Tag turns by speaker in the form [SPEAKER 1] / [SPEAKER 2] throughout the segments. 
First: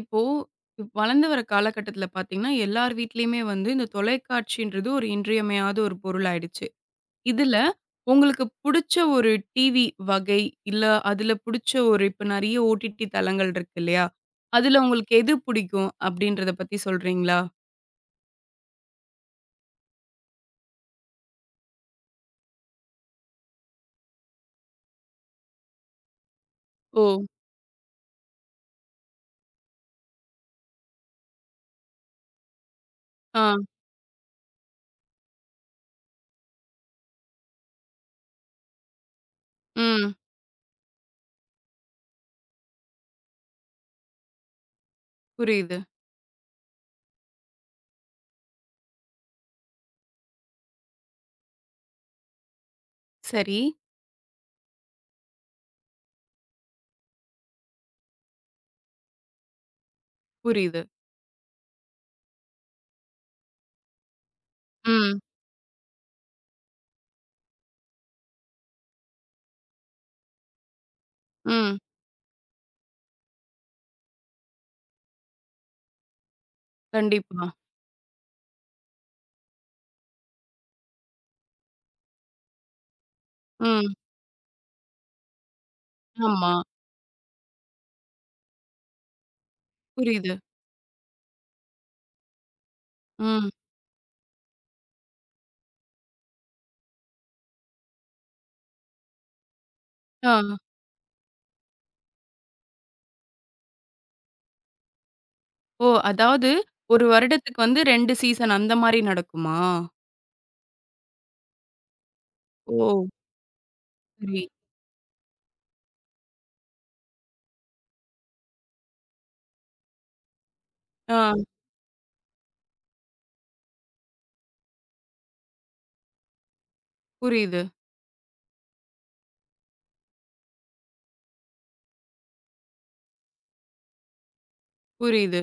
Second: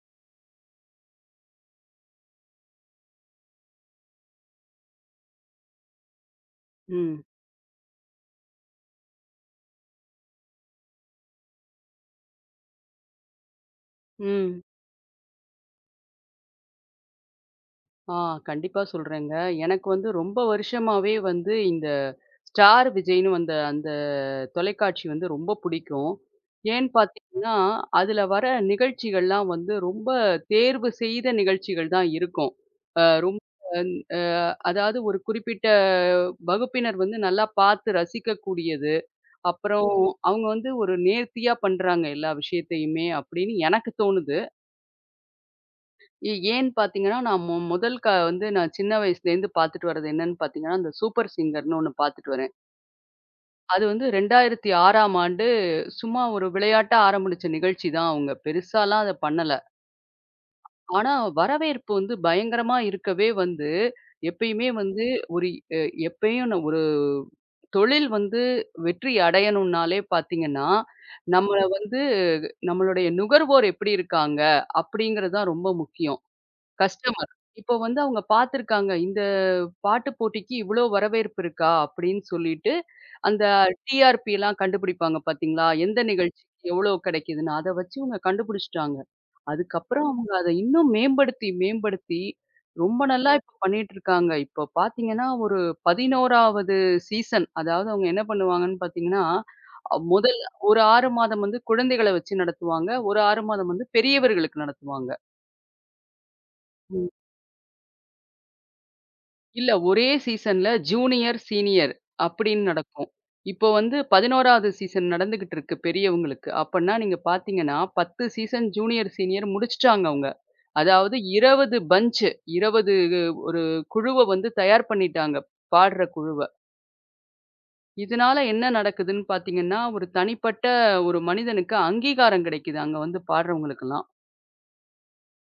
[SPEAKER 1] இப்போ வளர்ந்து வர காலகட்டத்துல பார்த்தீங்கன்னா, எல்லார் வீட்லயுமே வந்து இந்த தொலைக்காட்சின்றது ஒரு இன்றியமையாத ஒரு பொருள் ஆயிடுச்சு.
[SPEAKER 2] ம்,
[SPEAKER 1] இதுல உங்களுக்கு புடிச்ச ஒரு டிவி வகை, இல்ல அதுல புடிச்ச ஒரு இப்ப நெறைய ஓடிடி தளங்கள் இருக்கு இல்லையா?
[SPEAKER 2] ம்.
[SPEAKER 1] அதுல உங்களுக்கு எது புடிக்கும் அப்படின்றத பத்தி சொல்றீங்களா?
[SPEAKER 2] ஆ, கண்டிப்பா சொல்றேங்க. எனக்கு வந்து ரொம்ப வருஷமாவே வந்து இந்த ஸ்டார் விஜய்ன்னு வந்த அந்த தொலைக்காட்சி வந்து ரொம்ப பிடிக்கும். ஏன்னு
[SPEAKER 1] ஓ!
[SPEAKER 2] பார்த்தீங்கன்னா, அதுல வர நிகழ்ச்சிகள்லாம் வந்து ரொம்ப தேர்வு செய்த நிகழ்ச்சிகள் தான் இருக்கும். அ ரொம்ப
[SPEAKER 1] ஆ,
[SPEAKER 2] அந் அ அதாவது ஒரு குறிப்பிட்ட வகுப்பினர் வந்து நல்லா பார்த்து ரசிக்கக்கூடியது. அப்புறம்
[SPEAKER 1] ம்.
[SPEAKER 2] அவங்க வந்து ஒரு நேர்த்தியா பண்றாங்க எல்லா விஷயத்தையுமே அப்படின்னு எனக்கு தோணுது.
[SPEAKER 1] புரியுது.
[SPEAKER 2] ஏன்னு பார்த்தீங்கன்னா, நான் மொ முதல் க வந்து நான் சின்ன வயசுலேருந்து பார்த்துட்டு வர்றது என்னன்னு பார்த்தீங்கன்னா, அந்த சூப்பர் சிங்கர்ன்னு ஒண்ணு பார்த்துட்டு வரேன்.
[SPEAKER 1] சரி.
[SPEAKER 2] அது வந்து 2006ஆம் ஆண்டு சும்மா ஒரு விளையாட்டா ஆரம்பிச்ச நிகழ்ச்சி தான். அவங்க பெருசாலாம் அத பண்ணல.
[SPEAKER 1] புரியுது.
[SPEAKER 2] ஆனா வரவேற்பு வந்து பயங்கரமா இருக்கவே வந்து, எப்பயுமே வந்து
[SPEAKER 1] ம்,
[SPEAKER 2] ஒரு எ எப்பயும் நான் ஒரு தொழில் வந்து வெற்றி அடையணும்னாலே பார்த்தீங்கன்னா, நம்மள
[SPEAKER 1] ம்.
[SPEAKER 2] வந்து நம்மளுடைய நுகர்வோர் எப்படி இருக்காங்க? அப்படிங்கிறது தான் ரொம்ப முக்கியம். கஸ்டமர்.
[SPEAKER 1] கண்டிப்பா.
[SPEAKER 2] இப்போ வந்து அவங்க பார்த்துருக்காங்க. இந்த பாட்டு போட்டிக்கு இவ்ளோ வரவேற்பு இருக்கா? அப்படின்னு சொல்லிட்டு, அந்த
[SPEAKER 1] ம்.
[SPEAKER 2] டிஆர்பிலாம் கண்டுபிடிப்பாங்க பார்த்தீங்களா? எந்த
[SPEAKER 1] ஆமா.
[SPEAKER 2] நிகழ்ச்சிக்கு எவ்ளோ கிடைக்குதுன்னு. அத வச்சு இவங்க கண்டுபிடிச்சுட்டாங்க. அதுக்கப்புறம் அவங்க
[SPEAKER 1] புரியுது.
[SPEAKER 2] அத இன்னும் மேம்படுத்தி, மேம்படுத்தி ரொம்ப நல்லா
[SPEAKER 1] ம்.
[SPEAKER 2] இப்ப பண்ணிட்டுருக்காங்க. இப்போ பார்த்தீங்கன்னா, ஒரு 11வது சீசன். அதாவது அவங்க என்ன பண்ணுவாங்கன்னு பார்த்தீங்கன்னா,
[SPEAKER 1] ஆ.
[SPEAKER 2] முதல் ஒரு 6 மாதம் வந்து குழந்தைகள வச்சு நடத்துவாங்க. ஒரு 6 மாதம் வந்து பெரியவர்களுக்கு நடத்துவாங்க.
[SPEAKER 1] ஓ! அதாவது 1 வருடத்துக்கு வந்து 2 சீசன் அந்த மாரி நடக்குமா?
[SPEAKER 2] இல்ல ஒரே சீசன்ல ஜூனியர், சீனியர் அப்படின்னு
[SPEAKER 1] ஓ!
[SPEAKER 2] நடக்கும். இப்போ வந்து
[SPEAKER 1] சரி.
[SPEAKER 2] 11வது சீசன் நடந்துகிட்டு இருக்கு பெரியவங்களுக்கு. அப்பன்னா நீங்க பார்த்தீங்கன்னா, 10 சீசன் ஜூனியர், சீனியர் முடிச்சுட்டாங்க அவங்க. அதாவது
[SPEAKER 1] ஆ
[SPEAKER 2] 20 20 ஒரு குழுவ வந்து தயார் பண்ணிட்டாங்க, பாடுற குழுவ.
[SPEAKER 1] புரியுது,
[SPEAKER 2] இதனால என்ன நடக்குதுன்னு பார்த்தீங்கன்னா, ஒரு தனிப்பட்ட ஒரு மனிதனுக்கு அங்கீகாரம் கிடைக்குது, அங்க வந்து பாடுறவங்களுக்கெல்லாம்.
[SPEAKER 1] புரியுது.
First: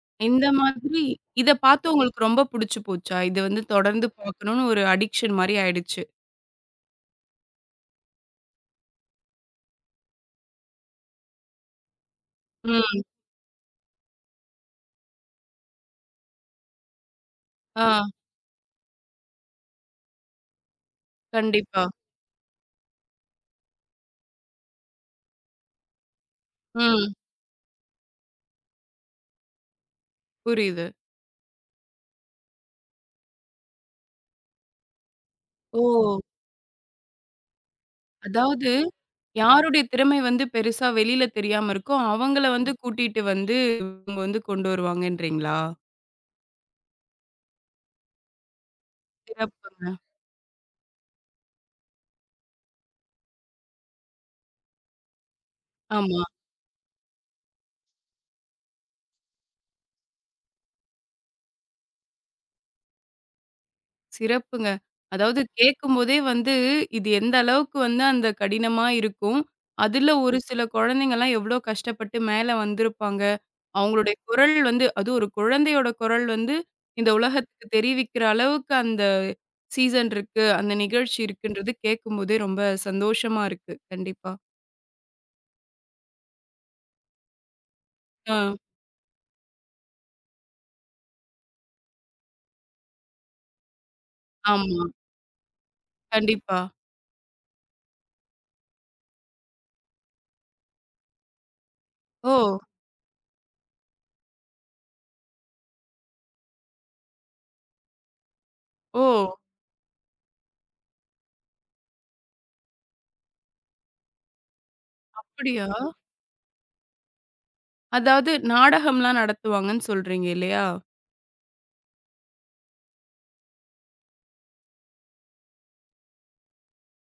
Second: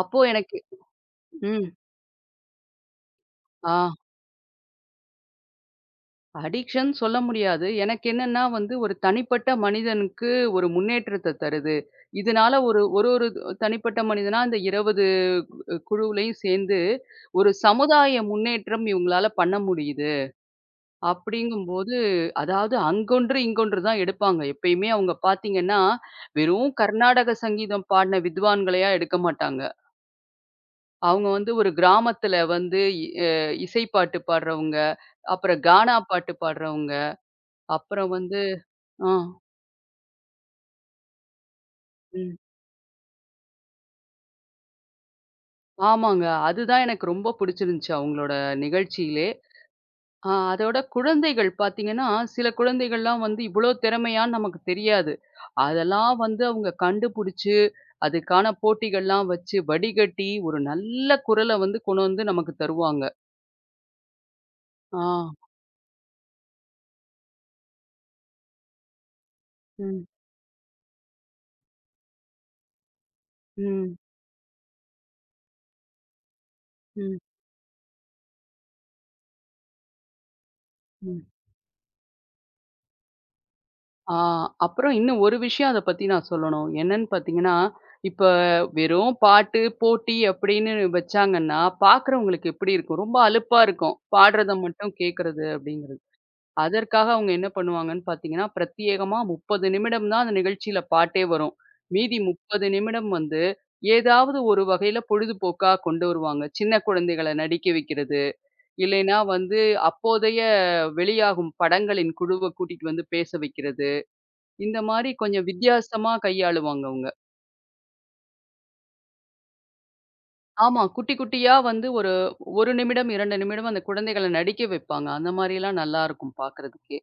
[SPEAKER 2] அப்போ
[SPEAKER 1] இந்த
[SPEAKER 2] எனக்கு.
[SPEAKER 1] மாதிரி இத
[SPEAKER 2] ம்.
[SPEAKER 1] பார்த்து உங்களுக்கு ரொம்ப புடிச்சு போச்சா? இது வந்து
[SPEAKER 2] ஆ.
[SPEAKER 1] தொடர்ந்து பார்க்கணும்னு ஒரு அடிக்ஷன் மாரி ஆயிடுச்சு.
[SPEAKER 2] அடிக்ஷன் சொல்ல முடியாது. எனக்கு என்னன்னா வந்து ஒரு தனிப்பட்ட மனிதனுக்கு ஒரு முன்னேற்றத்த தருது. இதனால ஒரு
[SPEAKER 1] ம்.
[SPEAKER 2] ஒரு ஒரு தனிப்பட்ட மனிதனா அந்த 20 குழுவுலயும் சேர்ந்து ஒரு
[SPEAKER 1] ஆ
[SPEAKER 2] சமுதாய முன்னேற்றம் இவங்களால பண்ண முடியுது.
[SPEAKER 1] கண்டிப்பா.
[SPEAKER 2] அப்படிங்கும்போது அதாவது அங்கொன்று, இங்கொன்று தான் எடுப்பாங்க. எப்பயுமே அவங்க பார்த்தீங்கன்னா, வெறும்
[SPEAKER 1] ம்.
[SPEAKER 2] கர்நாடக சங்கீதம் பாடின வித்வான்களையா எடுக்க மாட்டாங்க.
[SPEAKER 1] புரியுது.
[SPEAKER 2] அவங்க வந்து ஒரு கிராமத்துல வந்து இ அ இசை பாட்டு பாடுறவங்க, அப்புறம்
[SPEAKER 1] ஓ!
[SPEAKER 2] கானா பாட்டு பாடுறவங்க, அப்புறம் வந்து.
[SPEAKER 1] அதாவது
[SPEAKER 2] ஆ.
[SPEAKER 1] யாருடைய திறமை வந்து பெருசா வெளியில தெரியாம இருக்கோ,
[SPEAKER 2] ம்.
[SPEAKER 1] அவங்கள வந்து கூட்டிட்டு வந்து இவங்க வந்து கொண்டு வருவாங்கன்றீங்களா?
[SPEAKER 2] ஆமாங்க. அதுதான் எனக்கு ரொம்ப பிடிச்சிருந்துச்சு அவங்களோட நிகழ்ச்சியிலே.
[SPEAKER 1] சிறப்புங்க.
[SPEAKER 2] அதோட குழந்தைகள் பார்த்தீங்கன்னா, சில குழந்தைகள்லாம் வந்து இவ்ளோ திறமையான்னு நமக்கு தெரியாது. அதெல்லாம்
[SPEAKER 1] ஆமா.
[SPEAKER 2] வந்து அவங்க கண்டுபிடிச்சு, அதுக்கான போட்டிகள்லாம் வச்சு, வடிகட்டி ஒரு நல்ல குரல வந்து கொண்டு வந்து நமக்கு தருவாங்க.
[SPEAKER 1] சிறப்புங்க.
[SPEAKER 2] ஆ.
[SPEAKER 1] அதாவது கேட்கும்போதே வந்து, இது எந்த அளவுக்கு வந்து அந்த கடினமா இருக்கும்.
[SPEAKER 2] ம்.
[SPEAKER 1] அதுல ஒரு சில குழந்தைங்கலாம் எவ்ளோ கஷ்டப்பட்டு மேல வந்திருப்பாங்க.
[SPEAKER 2] ம்.
[SPEAKER 1] அவங்களுடைய குரல் வந்து அதுவும் ஒரு குழந்தையோட குரல் வந்து, இந்த
[SPEAKER 2] ம்.
[SPEAKER 1] உலகத்துக்கு தெரிவிக்கிற அளவுக்கு அந்த சீசன் இருக்கு. அந்த நிகழ்ச்சி
[SPEAKER 2] ம்.
[SPEAKER 1] இருக்குன்றது கேட்கும்போதே ரொம்ப சந்தோஷமா இருக்கு.
[SPEAKER 2] ஆ,
[SPEAKER 1] கண்டிப்பா.
[SPEAKER 2] அப்புறம் இன்னும் ஒரு விஷயம் அத பத்தி நான் சொல்லணும். என்னன்னு பார்த்தீங்கன்னா, இப்ப
[SPEAKER 1] ஆ.
[SPEAKER 2] வெறும் பாட்டு, போட்டி அப்படின்னு வச்சாங்கன்னா, பார்க்குறவங்களுக்கு எப்படி இருக்கும்? ரொம்ப அலுப்பா இருக்கும். பாடுறத
[SPEAKER 1] ஆமா.
[SPEAKER 2] மட்டும் கேட்கறது அப்படிங்கிறது.
[SPEAKER 1] கண்டிப்பா.
[SPEAKER 2] அதற்காக அவங்க என்ன பண்ணுவாங்கன்னு பார்த்தீங்கன்னா, பிரத்யேகமா 30 நிமிடம் தான் அந்த நிகழ்ச்சியில பாட்டே வரும். மீதி
[SPEAKER 1] ஓ!
[SPEAKER 2] 30 நிமிடம் வந்து ஏதாவது ஒரு வகையில பொழுதுபோக்கா கொண்டு வருவாங்க. சின்ன குழந்தைகள நடிக்க வைக்கிறது,
[SPEAKER 1] ஓ!
[SPEAKER 2] இல்லைன்னா வந்து அப்போதைய வெளியாகும் படங்களின் குழுவ கூட்டிட்டு வந்து பேச வைக்கிறது. இந்த மாரி கொஞ்சம்
[SPEAKER 1] அப்படியா?
[SPEAKER 2] வித்தியாசமா கையாளுவாங்க அவங்க.
[SPEAKER 1] அதாவது நாடகம்லாம் நடத்துவாங்கன்னு சொல்றீங்க இல்லையா?
[SPEAKER 2] ஆமா. குட்டி குட்டியா வந்து ஒரு 1 நிமிடம், 2 நிமிடம் அந்த குழந்தைகள நடிக்க வைப்பாங்க. அந்த மாரிலாம் நல்லாருக்கும் பார்க்கறதுக்கே.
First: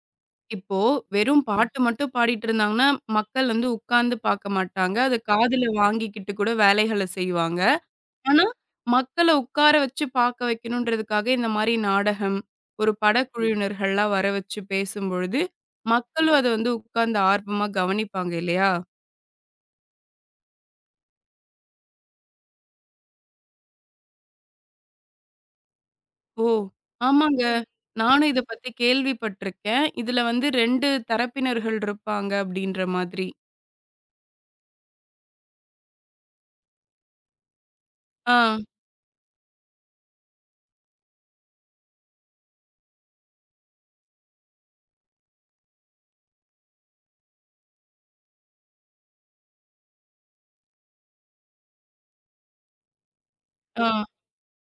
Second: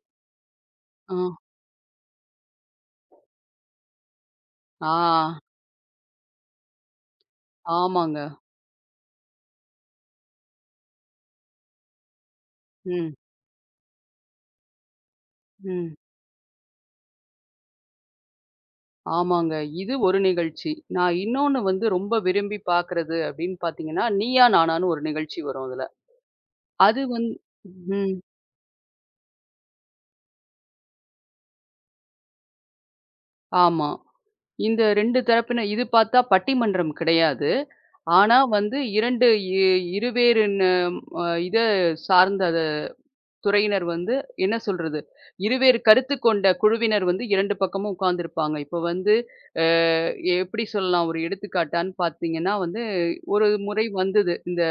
[SPEAKER 1] இப்போ
[SPEAKER 2] ஆ.
[SPEAKER 1] வெறும் பாட்டு மட்டும் பாடிட்டு இருந்தாங்கன்னா, மக்கள் வந்து உட்கார்ந்து பார்க்க மாட்டாங்க. அத
[SPEAKER 2] ஆ.
[SPEAKER 1] காதுல வாங்கிக்கிட்டு கூட வேலைகள செய்வாங்க.
[SPEAKER 2] ஆமாங்க.
[SPEAKER 1] ஆனா, மக்கள உட்கார வச்சு பார்க்க வைக்கணுன்றதுக்காக இந்த மாரி நாடகம், ஒரு
[SPEAKER 2] ம்.
[SPEAKER 1] படக்குழுவினர்கள்லாம் வர வச்சு பேசும்பொழுது,
[SPEAKER 2] ம்.
[SPEAKER 1] மக்களும் அத வந்து உட்கார்ந்து ஆர்வமா கவனிப்பாங்க இல்லையா?
[SPEAKER 2] ஆமாங்க. இது ஒரு நிகழ்ச்சி. நான் இன்னொன்னு வந்து ரொம்ப விரும்பி பார்க்கறது அப்படின்னு பார்த்தீங்கன்னா, "நீயா நானான்னு" ஒரு நிகழ்ச்சி வரும் அதுல.
[SPEAKER 1] ஓ!
[SPEAKER 2] அது வந்
[SPEAKER 1] ஆமாங்க.
[SPEAKER 2] ம்.
[SPEAKER 1] நானும் இத பத்தி கேள்விப்பட்டுருக்கேன். இதுல வந்து 2 தரப்பினர்கள் இருப்பாங்க அப்படின்ற மாதிரி.
[SPEAKER 2] ஆமா. இந்த 2 தரப்பின இது பார்த்தா பட்டிமன்றம் கிடையாது. ஆனா
[SPEAKER 1] ஆ,
[SPEAKER 2] வந்து 2 இ இருவேறு ந அ இத சார்ந்த துறையினர் வந்து என்ன சொல்றது? இருவேறு கருத்து கொண்ட குழுவினர் வந்து 2 பக்கமும் உட்கார்ந்திருப்பாங்க. இப்ப வந்து அ எப்படி சொல்லலாம்? ஒரு எடுத்துக்காட்டான்னு பார்த்தீங்கன்னா வந்து, ஒரு முறை
[SPEAKER 1] ஆ.
[SPEAKER 2] வந்தது. இந்த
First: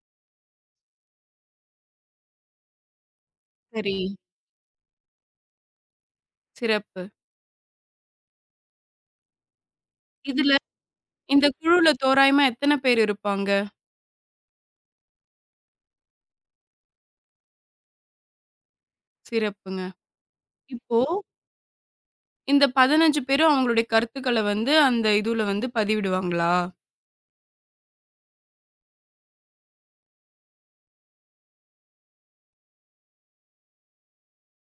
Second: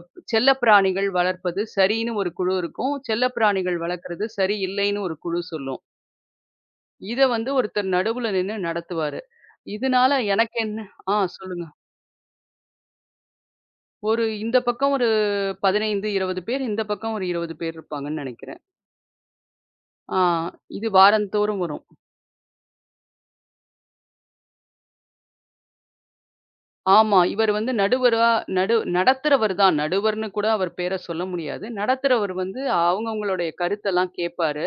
[SPEAKER 2] செல்லப்பிராணிகள் வளர்ப்பது சரின்னு ஒரு குழு இருக்கும். செல்லப்பிராணிகள்
[SPEAKER 1] சரி.
[SPEAKER 2] வளர்க்கறது சரி இல்லைன்னு ஒரு குழு சொல்லும்.
[SPEAKER 1] சிறப்பு.
[SPEAKER 2] இத வந்து ஒருத்தர் நடுவுல நின்னு நடத்துவாரு. இதனால
[SPEAKER 1] இதுல
[SPEAKER 2] எனக்கு என்ன. ஆ,
[SPEAKER 1] இந்த
[SPEAKER 2] சொல்லுங்க.
[SPEAKER 1] குழுல தோராயமா எத்தன பேர் இருப்பாங்க?
[SPEAKER 2] ஒரு இந்த பக்கம் ஒரு 15, 20 பேர், இந்த பக்கம் ஒரு 20 பேர் இருப்பாங்கன்னு நெனைக்கிறேன்.
[SPEAKER 1] சிறப்புங்க.
[SPEAKER 2] ஆ, இது
[SPEAKER 1] இப்போ
[SPEAKER 2] வாரந்தோறும் வரும்.
[SPEAKER 1] இந்த 15 பேரும் அவங்களுடைய கருத்துக்கள வந்து அந்த இதுல வந்து பதிவிடுவாங்களா?
[SPEAKER 2] ஆமா. இவர் வந்து நடுவரா நடத்துறவர் தான். நடுவர்ன்னு கூட அவர் பேர சொல்ல முடியாது. நடத்துறவர் வந்து அவங்கவங்களுடைய கருத்தெல்லாம் கேட்பாரு.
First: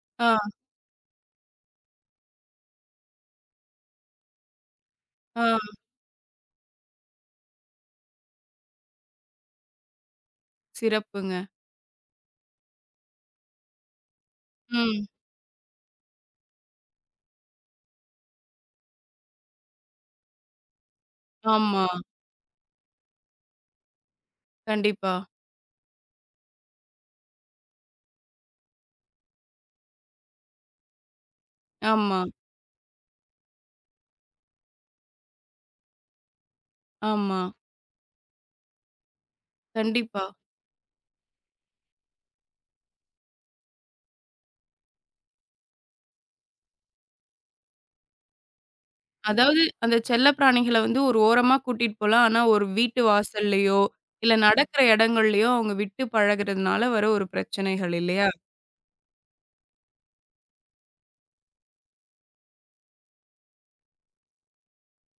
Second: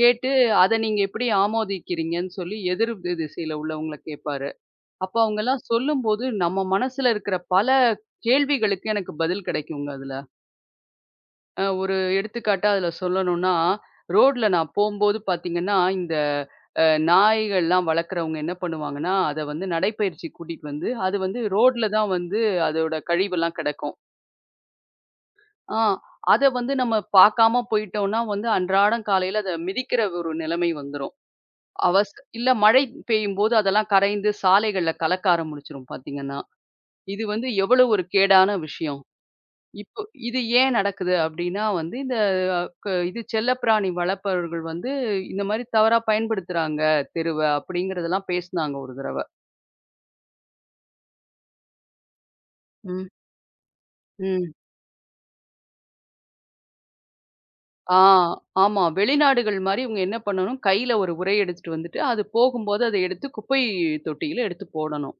[SPEAKER 2] கேட்டு,
[SPEAKER 1] ஆ,
[SPEAKER 2] "அத நீங்க எப்படி ஆமோதிக்கிறீங்கன்னு?" சொல்லி எதிர் திசையில உள்ளவங்கள கேட்பாரு. அப்ப அவங்கலாம்
[SPEAKER 1] ஆ.
[SPEAKER 2] சொல்லும்போது, நம்ம மனசுல இருக்கிற பல கேள்விகளுக்கு எனக்கு பதில் கிடைக்குங்க அதுல.
[SPEAKER 1] சிறப்புங்க.
[SPEAKER 2] ஒரு எடுத்துக்காட்டா அதில சொல்லணும்னா, ரோட்ல நான்
[SPEAKER 1] ம்.
[SPEAKER 2] போம்போது பார்த்தீங்கன்னா, இந்த நாய்கள்லாம் வளர்க்குறவங்க என்ன பண்ணுவாங்கன்னா, அத வந்து நடைப்பயிற்சிக்கு கூட்டிட்டு வந்து, அது வந்து
[SPEAKER 1] ஆமா.
[SPEAKER 2] ரோட்ல தான் வந்து அதோட கழிவெல்லாம் கிடக்கும்.
[SPEAKER 1] கண்டிப்பா.
[SPEAKER 2] ஆ, அத வந்து நம்ம பார்க்காம போயிட்டோம்னா வந்து அன்றாடம் காலையில அத மிதிக்கிற ஒரு நிலைமை வந்துரும். அவஸ்
[SPEAKER 1] ஆமா,
[SPEAKER 2] இல்ல மழை பெய்யும்போது அதெல்லாம் கரைந்து சாலைகள்ல கலக்க ஆரம்பிச்சுரும் பார்த்தீங்கன்னா. இது
[SPEAKER 1] ஆமா.
[SPEAKER 2] வந்து எவ்வளவு ஒரு கேடான விஷயம். இப்போ
[SPEAKER 1] கண்டிப்பா.
[SPEAKER 2] இது ஏன் நடக்குது அப்டின்னா வந்து, இந்த க இது செல்லப்பிராணி வளர்ப்பவர்கள் வந்து இந்த மாரி தவறா பயன்படுத்துறாங்க தெருவ அப்டிங்கிறதெல்லாம் பேசுனாங்க ஒரு தடவ.
[SPEAKER 1] அதாவது அந்த செல்லப்பிராணிகள வந்து ஒரு ஓரமா கூட்டிட்டு போலாம். ஆனா ஒரு வீட்டு
[SPEAKER 2] ம்.
[SPEAKER 1] வாசல்லயோ, இல்ல
[SPEAKER 2] ம்.
[SPEAKER 1] நடக்கிற இடங்கள்லயோ அவங்க விட்டு பழகுறதுனால வர ஒரு பிரச்சனைகள்
[SPEAKER 2] ஆ
[SPEAKER 1] இல்லையா?
[SPEAKER 2] ஆமா. வெளிநாடுகள் மாரி இவங்க என்ன பண்ணணும், கையில ஒரு உறை எடுத்துட்டு வந்துட்டு, அது போகும்போது அத எடுத்து குப்பை தொட்டியில எடுத்து போடணும்.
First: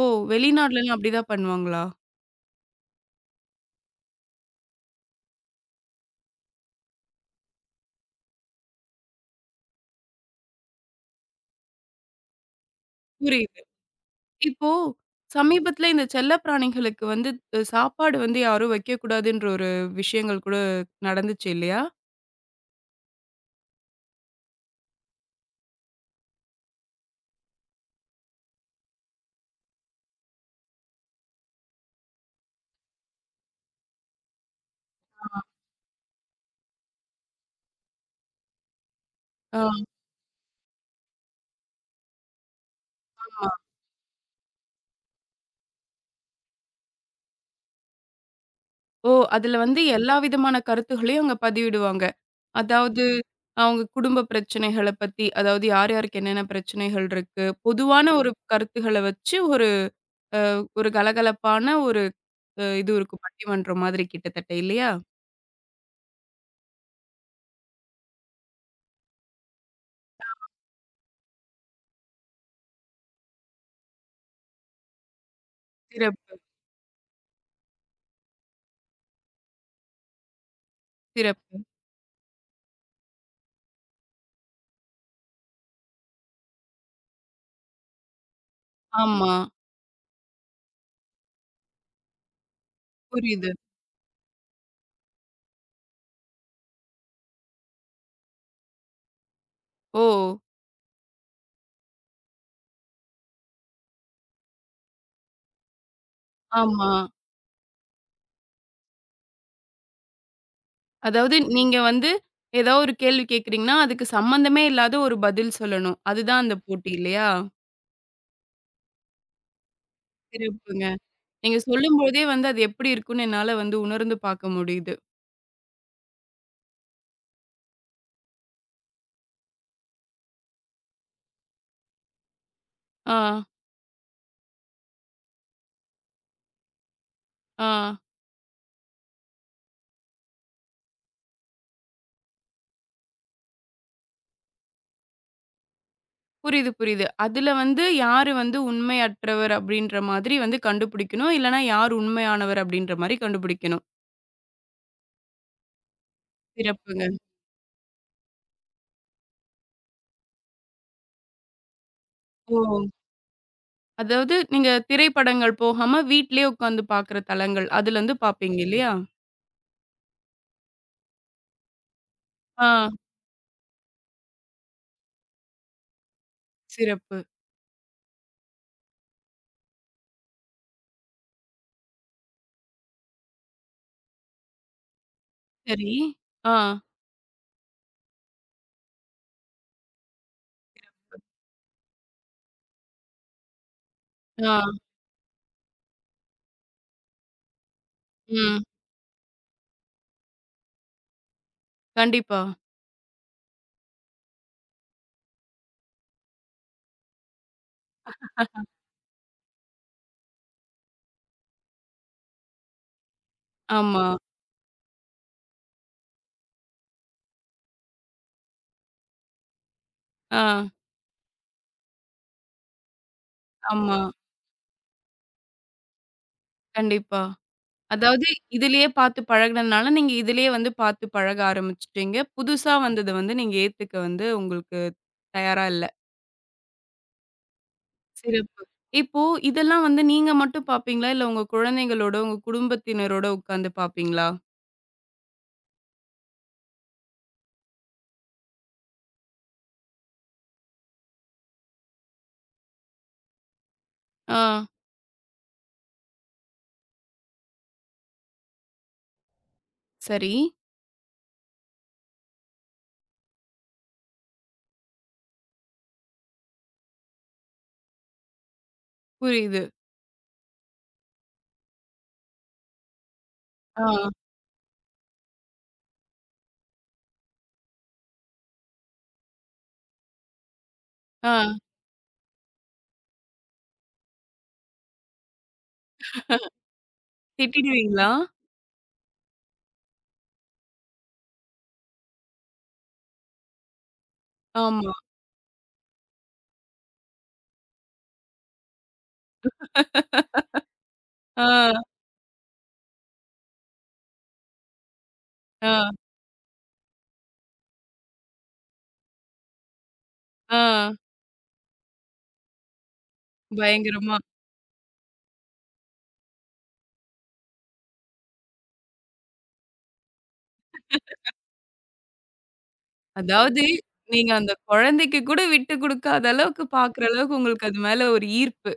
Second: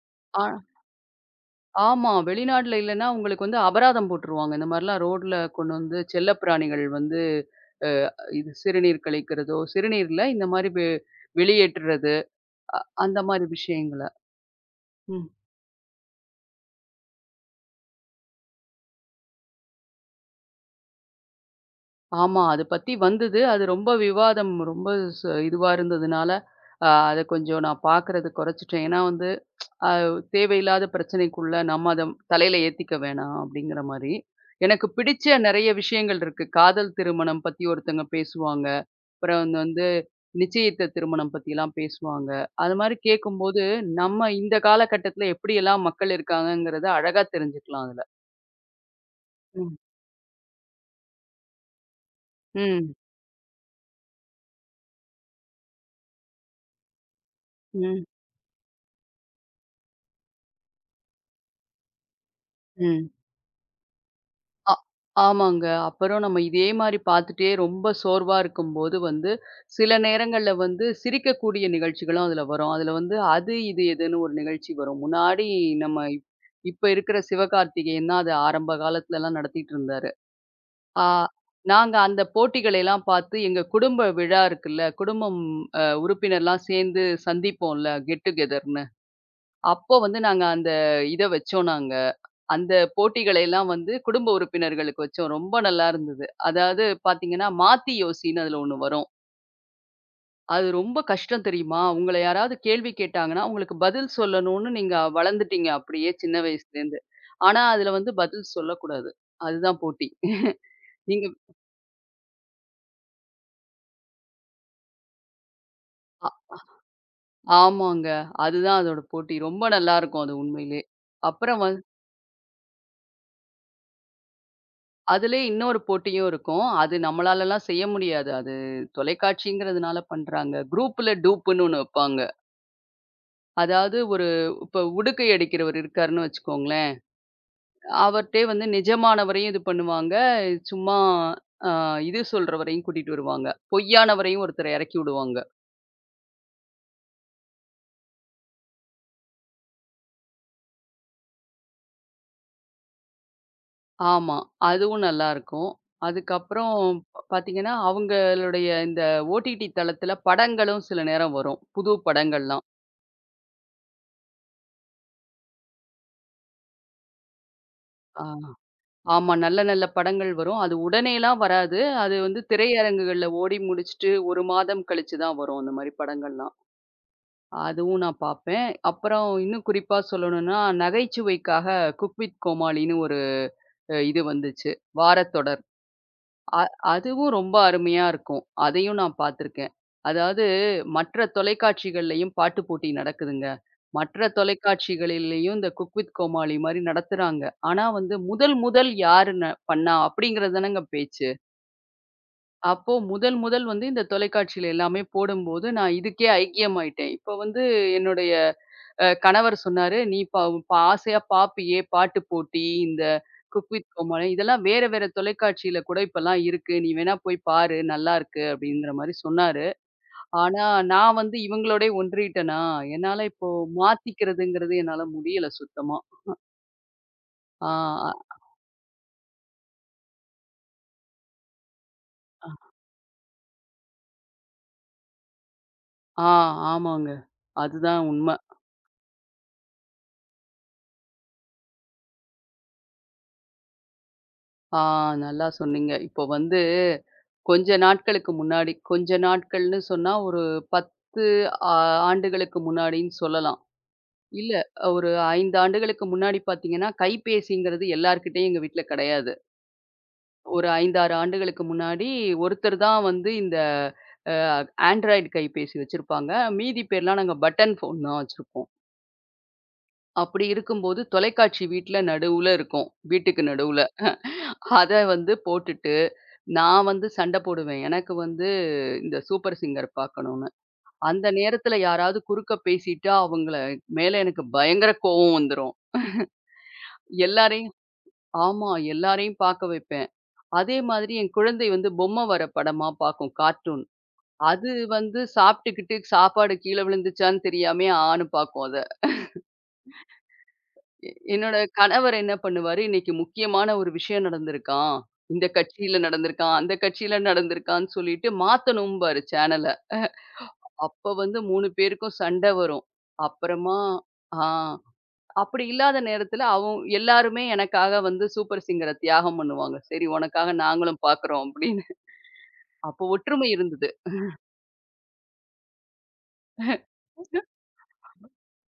[SPEAKER 1] ஓ!
[SPEAKER 2] ஆ
[SPEAKER 1] வெளிநாட்லலாம் அப்படிதான் பண்ணுவாங்களா?
[SPEAKER 2] ஆமா. வெளிநாட்ல இல்லன்னா உங்களுக்கு வந்து அபராதம் போட்டுருவாங்க. இந்த மாரிலாம் ரோட்ல கொண்டு வந்து செல்லப்பிராணிகள் வந்து அ இது சிறுநீர் கழிக்கிறதோ, சிறுநீர்ல இந்த மாரி வெளியேற்றுறது அந்த மாரி
[SPEAKER 1] புரியுது.
[SPEAKER 2] விஷயங்கள.
[SPEAKER 1] இப்போ
[SPEAKER 2] ம்.
[SPEAKER 1] சமீபத்துல இந்த செல்லப்பிராணிகளுக்கு வந்து சாப்பாடு வந்து யாரும் வைக்கக்கூடாதுன்ற ஒரு விஷயங்கள் கூட நடந்துச்சு இல்லையா?
[SPEAKER 2] ஆமா. அது பத்தி வந்தது. அது ரொம்ப விவாதம் ரொம்ப இதுவா இருந்ததுனால, அத கொஞ்சம் நான் பார்க்கறது குறைச்சுட்டேன். ஏன்னா வந்து, அ தேவையில்லாத பிரச்சனைக்குள்ள நம்ம அத தலையில ஏத்திக்க வேணாம் அப்படிங்கிற மாரி. எனக்கு பிடிச்ச
[SPEAKER 1] ஆ.
[SPEAKER 2] நெறைய விஷயங்கள் இருக்கு. காதல் திருமணம் பத்தி ஒருத்தங்க பேசுவாங்க. அப்புறம் வந்து
[SPEAKER 1] அ
[SPEAKER 2] வந்து நிச்சயித்த திருமணம் பத்திலாம் பேசுவாங்க. அது மாரி
[SPEAKER 1] ஆமா.
[SPEAKER 2] கேட்கும்போது, நம்ம இந்த காலகட்டத்தில எப்படியெல்லாம் மக்கள் இருக்காங்கங்கிறத அழகா தெரிஞ்சுக்கலாம் அதுல.
[SPEAKER 1] ஓ! அதுல
[SPEAKER 2] ம்.
[SPEAKER 1] வந்து எல்லா விதமான கருத்துகளையும் அங்க பதிவிடுவாங்க.
[SPEAKER 2] ம்.
[SPEAKER 1] அதாவது அவங்க குடும்ப பிரச்சனைகள பத்தி, அதாவது யார் யாருக்கு என்னென்ன பிரச்சனைகள் இருக்கு,
[SPEAKER 2] ம்.
[SPEAKER 1] பொதுவான ஒரு கருத்துகள வச்சு ஒரு ஒரு கலகலப்பான ஒரு இது
[SPEAKER 2] ம்.
[SPEAKER 1] இருக்கும் பட்டிமன்றம் மாதிரி கிட்டத்தட்ட
[SPEAKER 2] ஆ
[SPEAKER 1] இல்லையா?
[SPEAKER 2] ஆமாங்க. அப்புறம் நம்ம இதே மாரி பார்த்துட்டே ரொம்ப சோர்வா இருக்கும்போது வந்து, சில நேரங்கள்ல வந்து சிரிக்கக்கூடிய நிகழ்ச்சிகளும் அதுல வரும். அதுல வந்து அது, இது, இதுன்னு ஒரு நிகழ்ச்சி வரும். முன்னாடி நம்ம இப்
[SPEAKER 1] சிறப்பு,
[SPEAKER 2] இப்ப இருக்கிற சிவகார்த்திகேயன் தான் அத ஆரம்ப காலத்துலலாம் நடத்திட்டு இருந்தாரு. ஆ,
[SPEAKER 1] சிறப்பு.
[SPEAKER 2] நாங்க அந்த போட்டிகளைலாம் பார்த்து எங்க குடும்ப விழா இருக்குல்ல, குடும்பம் உறுப்பினர்லாம் சேர்ந்து சந்திப்போம்ல, கெட் டு கெதர்ன்னு.
[SPEAKER 1] ஆமா.
[SPEAKER 2] அப்போ வந்து நாங்க அந்த இத வச்சோம் நாங்க. அந்த போட்டிகளை
[SPEAKER 1] புரியுது.
[SPEAKER 2] எல்லாம் வந்து குடும்ப உறுப்பினர்களுக்கு வச்சோம். ரொம்ப நல்லா இருந்தது. அதாவது பார்த்தீங்கன்னா, மாத்தி யோசின்னு அதுல ஒண்ணு வரும்.
[SPEAKER 1] ஓ!
[SPEAKER 2] அது ரொம்ப கஷ்டம் தெரியுமா? உங்கள யாராவது கேள்வி கேட்டாங்கன்னா, உங்களுக்கு பதில் சொல்லணும்னு நீங்க வளர்ந்துட்டீங்க அப்படியே சின்ன
[SPEAKER 1] ஆமா.
[SPEAKER 2] வயசுலேருந்து. ஆனா, அதுல வந்து பதில் சொல்லக்கூடாது. அதுதான் போட்டி. நீங்க.
[SPEAKER 1] அதாவது நீங்க வந்து ஏதோ ஒரு கேள்வி கேட்கிறீங்கன்னா, அதுக்கு சம்மந்தமே இல்லாத ஒரு பதில் சொல்லணும்.
[SPEAKER 2] அ
[SPEAKER 1] அதுதான் அந்த போட்டி இல்லையா?
[SPEAKER 2] ஆமாங்க. அதுதான் அதோட போட்டி. ரொம்ப நல்லாருக்கும் அது உண்மையிலே.
[SPEAKER 1] சிறப்புங்க. நீங்க
[SPEAKER 2] அப்புறம்
[SPEAKER 1] சொல்லும்போதே வந்து அது எப்படி இருக்கும்னு என்னால வந்து உணர்ந்து பார்க்க முடியுது.
[SPEAKER 2] அதிலயே இன்னொரு போட்டியும் இருக்கும். அது நம்மளாலலாம் செய்ய முடியாது. அது தொலைக்காட்சிங்கிறதுனால பண்றாங்க. குரூப்ல டூப்புன்னு ஒண்ணு வைப்பாங்க.
[SPEAKER 1] ஆ,
[SPEAKER 2] அதாவது ஒரு இப்ப உடுக்கை அடிக்கிறவர் இருக்காருன்னு வச்சுக்கோங்களேன்.
[SPEAKER 1] ஆ.
[SPEAKER 2] அவர்ட்டயே வந்து நிஜமானவரையும் இது பண்ணுவாங்க. சும்மா அ இது சொல்றவரையும் கூட்டிட்டு வருவாங்க. பொய்யானவரையும் ஒருத்தர எறக்கி விடுவாங்க.
[SPEAKER 1] புரியுது, புரியுது. அதுல வந்து யாரு வந்து உண்மையற்றவர் அப்படின்ற மாதிரி வந்து கண்டுபிடிக்கணும். இல்லன்னா யார் உண்மையானவர் அப்படின்ற மாரி கண்டுபிடிக்கணும்.
[SPEAKER 2] ஆமா. அதுவும் நல்லாருக்கும். அதுக்கப்புறம்
[SPEAKER 1] சிறப்புங்க.
[SPEAKER 2] பாத்தீங்கன்னா, அவங்களுடைய இந்த ஓடிடி தளத்தில படங்களும் சில நேரம் வரும். புது
[SPEAKER 1] ஓ!
[SPEAKER 2] படங்கள்லாம்.
[SPEAKER 1] அதாவது நீங்க திரைப்படங்கள் போகாம வீட்லயே உட்காந்து பார்க்குற தளங்கள். அதுலருந்து
[SPEAKER 2] ஆ
[SPEAKER 1] பார்ப்பீங்க இல்லையா?
[SPEAKER 2] ஆமா. நல்ல நல்ல படங்கள் வரும். அது உடனேலாம் வராது. அது வந்து
[SPEAKER 1] ஆ.
[SPEAKER 2] திரையரங்குகள்ல ஓடி முடிச்சுட்டு 1 மாதம் கழிச்சு தான் வரும் அந்த மாரி படங்கள்லாம்.
[SPEAKER 1] சிறப்பு.
[SPEAKER 2] அதுவும் நான் பார்ப்பேன். அப்புறம் இன்னும் குறிப்பா சொல்லணும்னா, நகைச்சுவைக்காக குக் வித் கோமாளின்னு ஒரு இது வந்துச்சு. வாரத்தொடர்.
[SPEAKER 1] சரி. ஆ,
[SPEAKER 2] அ அதுவும் ரொம்ப அருமையா இருக்கும். அதையும் நான் பார்த்துருக்கேன். அதாவது மற்ற தொலைக்காட்சிகள்லயும் பாட்டு போட்டி நடக்குதுங்க. மற்ற
[SPEAKER 1] ஆ.
[SPEAKER 2] தொலைக்காட்சிகளிலேயும் இந்த குக் வித் கோமாளி மாரி நடத்துறாங்க. ஆனா வந்து முதல்
[SPEAKER 1] ம்.
[SPEAKER 2] முதல் யாரு பண்ணா அப்படிங்கிறது தானங்க பேச்சு.
[SPEAKER 1] கண்டிப்பா.
[SPEAKER 2] அப்போ முதல் முதல் வந்து இந்த தொலைக்காட்சியில எல்லாமே போடும்போது நான் இதுக்கே ஐக்கியமாயிட்டேன். இப்ப வந்து என்னுடைய கணவர் சொன்னாரு, "நீ ஆசையா பாப்பியே பாட்டு போட்டி, இந்த குக் வித்
[SPEAKER 1] ஆமா.
[SPEAKER 2] கோமாளி இதெல்லாம் வேற வேற தொலைக்காட்சியில கூட இப்பல்லாம் இருக்கு. நீ வேணா போய் பாரு நல்லாருக்கு" அப்படிங்கிற மாரி சொன்னாரு.
[SPEAKER 1] ஆ.
[SPEAKER 2] ஆனா நான் வந்து இவங்களோடயே ஒன்றிட்டேனா, என்னால இப்போ
[SPEAKER 1] ஆமா.
[SPEAKER 2] மாத்திக்கிறதுங்கிறது என்னால முடியல சுத்தமா.
[SPEAKER 1] கண்டிப்பா.
[SPEAKER 2] ஆ,
[SPEAKER 1] அதாவது இதிலேயே பார்த்து பழகுனதுனால, நீங்க இதிலேயே வந்து பார்த்து பழக ஆரம்பிச்சுட்டீங்க. புதுசா வந்தத வந்து நீங்க ஏத்துக்க வந்து உங்களுக்கு தயாரா இல்ல.
[SPEAKER 2] ஆ ஆமாங்க. அதுதான் உண்மை.
[SPEAKER 1] சிறப்பு. இப்போ இதெல்லாம் வந்து நீங்க மட்டும் பார்ப்பீங்களா? இல்ல உங்க குழந்தைங்களோட, உங்க குடும்பத்தினரோட உட்காந்து பார்ப்பீங்களா?
[SPEAKER 2] ஆ, நல்லா சொன்னீங்க. இப்போ வந்து கொஞ்ச நாட்களுக்கு முன்னாடி, கொஞ்ச நாட்கள்னு சொன்னா ஒரு 10 ஆ ஆண்டுகளுக்கு முன்னாடின்னு சொல்லலாம்.
[SPEAKER 1] ஆ.
[SPEAKER 2] இல்ல. ஒரு 5 ஆண்டுகளுக்கு முன்னாடி பார்த்தீங்கன்னா, கைபேசிங்கிறது எல்லார்கிட்டயும் எங்க வீட்ல கெடையாது.
[SPEAKER 1] சரி.
[SPEAKER 2] ஒரு 5, 6 ஆண்டுகளுக்கு முன்னாடி ஒருத்தர் தான் வந்து இந்த அ ஆண்ட்ராய்டு கைபேசி வச்சிருப்பாங்க. மீதி பேர்லாம் நாங்க பட்டன் ஃபோன் தான் வச்சிருப்போம்.
[SPEAKER 1] புரியுது.
[SPEAKER 2] அப்படி இருக்கும்போது தொலைக்காட்சி வீட்ல நடுவுல இருக்கும். வீட்டுக்கு நடுவுல.
[SPEAKER 1] ஆ.
[SPEAKER 2] அத வந்து போட்டுட்டு, நான் வந்து சண்ட போடுவேன். எனக்கு வந்து இந்த சூப்பர் சிங்கர் பார்க்கணும்னு. அந்த
[SPEAKER 1] ஆ.
[SPEAKER 2] நேரத்துல யாராவது குறுக்க பேசிட்டா, அவங்கள மேல எனக்கு பயங்கர கோவம் வந்துரும். எல்லாரையும்.
[SPEAKER 1] திட்டிடுவீங்களா?
[SPEAKER 2] ஆமா. எல்லாரையும் பார்க்க வைப்பேன். அதே மாதிரி என் குழந்தை வந்து பொம்மை வர படமா பார்க்கும் கார்ட்டூன். அது
[SPEAKER 1] ஆமா.
[SPEAKER 2] வந்து சாப்பிட்டுக்கிட்டு சாப்பாடு கீழ விழுந்துச்சான்னு தெரியாமயே ஆன்னு பார்க்கும் அத. என்னோட
[SPEAKER 1] ஆ.
[SPEAKER 2] கணவர் என்ன பண்ணுவாரு, இன்னைக்கு முக்கியமான ஒரு விஷயம் நடந்திருக்கான். இந்த கட்சியில
[SPEAKER 1] ஆ.
[SPEAKER 2] நடந்திருக்கான், அந்த கட்சியில நடந்திருக்கான்னு சொல்லிட்டு மாத்தணும்பாரு சேனல.
[SPEAKER 1] ஆ.
[SPEAKER 2] அப்ப வந்து 3 பேருக்கும் சண்டை வரும். அப்புறமா
[SPEAKER 1] பயங்கரமா
[SPEAKER 2] ஆ, அப்படி இல்லாத நேரத்தில அவன் எல்லாருமே எனக்காக வந்து சூப்பர் சிங்கர தியாகம் பண்ணுவாங்க. சரி உனக்காக நாங்களும் பார்க்குறோம் அப்படின்னு. அப்போ ஒற்றுமை
[SPEAKER 1] அதாவது
[SPEAKER 2] இருந்தது.
[SPEAKER 1] நீங்க அந்த குழந்தைக்கு கூட விட்டு குடுக்காத அளவுக்கு பாக்குற அளவுக்கு உங்களுக்கு அது மேல ஒரு ஈர்ப்பு.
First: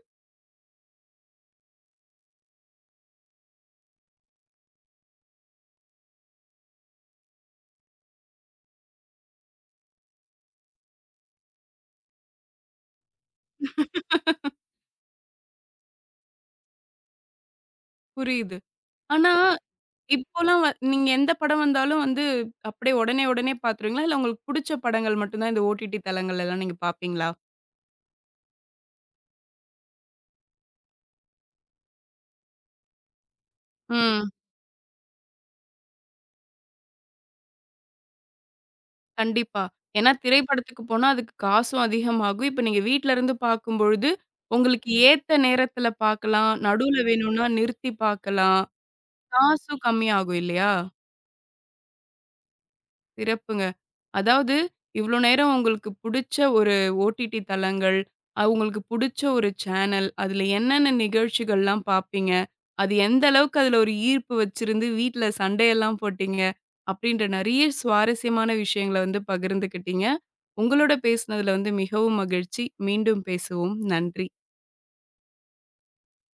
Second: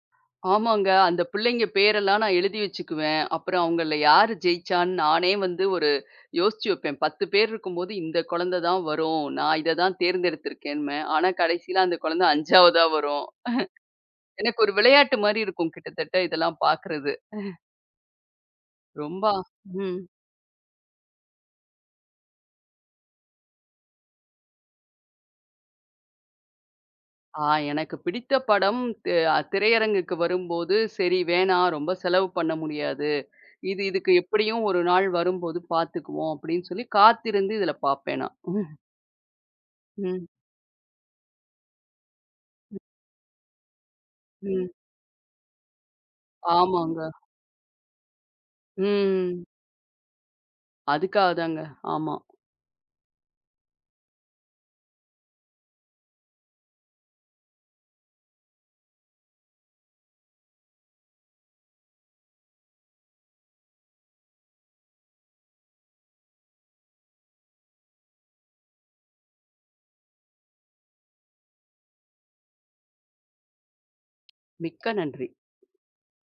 [SPEAKER 2] ஆமாங்க. அந்த பிள்ளைங்க பேரெல்லாம் நான் எழுதி வச்சுக்குவேன். அப்புறம் அவங்கள்ல யாரு ஜெயிச்சான்னு நானே வந்து ஒரு யோசிச்சு வைப்பேன். 10 பேர் இருக்கும்போது இந்த குழந்தை தான் வரும். நான் இத தான் தேர்ந்தெடுத்திருக்கேன்பேன். ஆனா கடைசியில அந்த குழந்தை 5வதா வரும். எனக்கு ஒரு விளையாட்டு மாரி இருக்கும் கிட்டத்தட்ட இதெல்லாம் பார்க்கறது.
[SPEAKER 1] புரியுது.
[SPEAKER 2] ரொம்ப.
[SPEAKER 1] ஆனா
[SPEAKER 2] ம்.
[SPEAKER 1] இப்போலாம் நீங்க எந்த படம் வந்தாலும் வந்து அப்படியே உடனே உடனே பாத்துருவீங்களா? இல்ல உங்களுக்கு புடிச்ச படங்கள் மட்டும் தான் இந்த ஓடிடி தளங்கள்லலாம் நீங்க பாப்பீங்களா?
[SPEAKER 2] ஆ, எனக்கு பிடித்த படம் தி அ திரையரங்குக்கு வரும்போது, "சரி வேணாம், ரொம்ப செலவு பண்ண முடியாது. இது இதுக்கு
[SPEAKER 1] ம்.
[SPEAKER 2] எப்படியும் ஒரு நாள் வரும்போது பார்த்துக்குவோம்." அப்படின்னு சொல்லி காத்திருந்து இதில பார்ப்பேன் நான்.
[SPEAKER 1] கண்டிப்பா. ஏன்னா
[SPEAKER 2] ம்,
[SPEAKER 1] திரைப்படத்துக்கு போனா அதுக்கு காசும் அதிகமாகும். இப்ப நீங்க வீட்ல இருந்து பாக்கும்பொழுது,
[SPEAKER 2] ம்.
[SPEAKER 1] உங்களுக்கு ஏத்த நேரத்துல பாக்கலாம். நடுவுல
[SPEAKER 2] ஆமாங்க.
[SPEAKER 1] வேணும்னா நிறுத்தி பாக்கலாம்.
[SPEAKER 2] ம்.
[SPEAKER 1] காசும் கம்மியாகும் இல்லையா?
[SPEAKER 2] அதுக்காக தாங்க. ஆமா.
[SPEAKER 1] சிறப்புங்க. அதாவது, இவ்ளோ நேரம் உங்களுக்கு புடிச்ச ஒரு ஓடிடி தளங்கள், அ உங்களுக்கு புடிச்ச ஒரு சேனல், அதுல என்னென்ன நிகழ்ச்சிகள்லாம் பாப்பீங்க? அது எந்த அளவுக்கு அதுல ஒரு ஈர்ப்பு வச்சிருந்து வீட்ல சண்டையெல்லாம் போட்டீங்க? அப்டின்ற நெறைய சுவாரஸ்யமான விஷயங்கள வந்து பகிர்ந்துக்கிட்டீங்க. உங்களோட பேசுனதுல வந்து மிகவும் மகிழ்ச்சி. மீண்டும் பேசுவோம். நன்றி.
[SPEAKER 2] மிக்க நன்றி.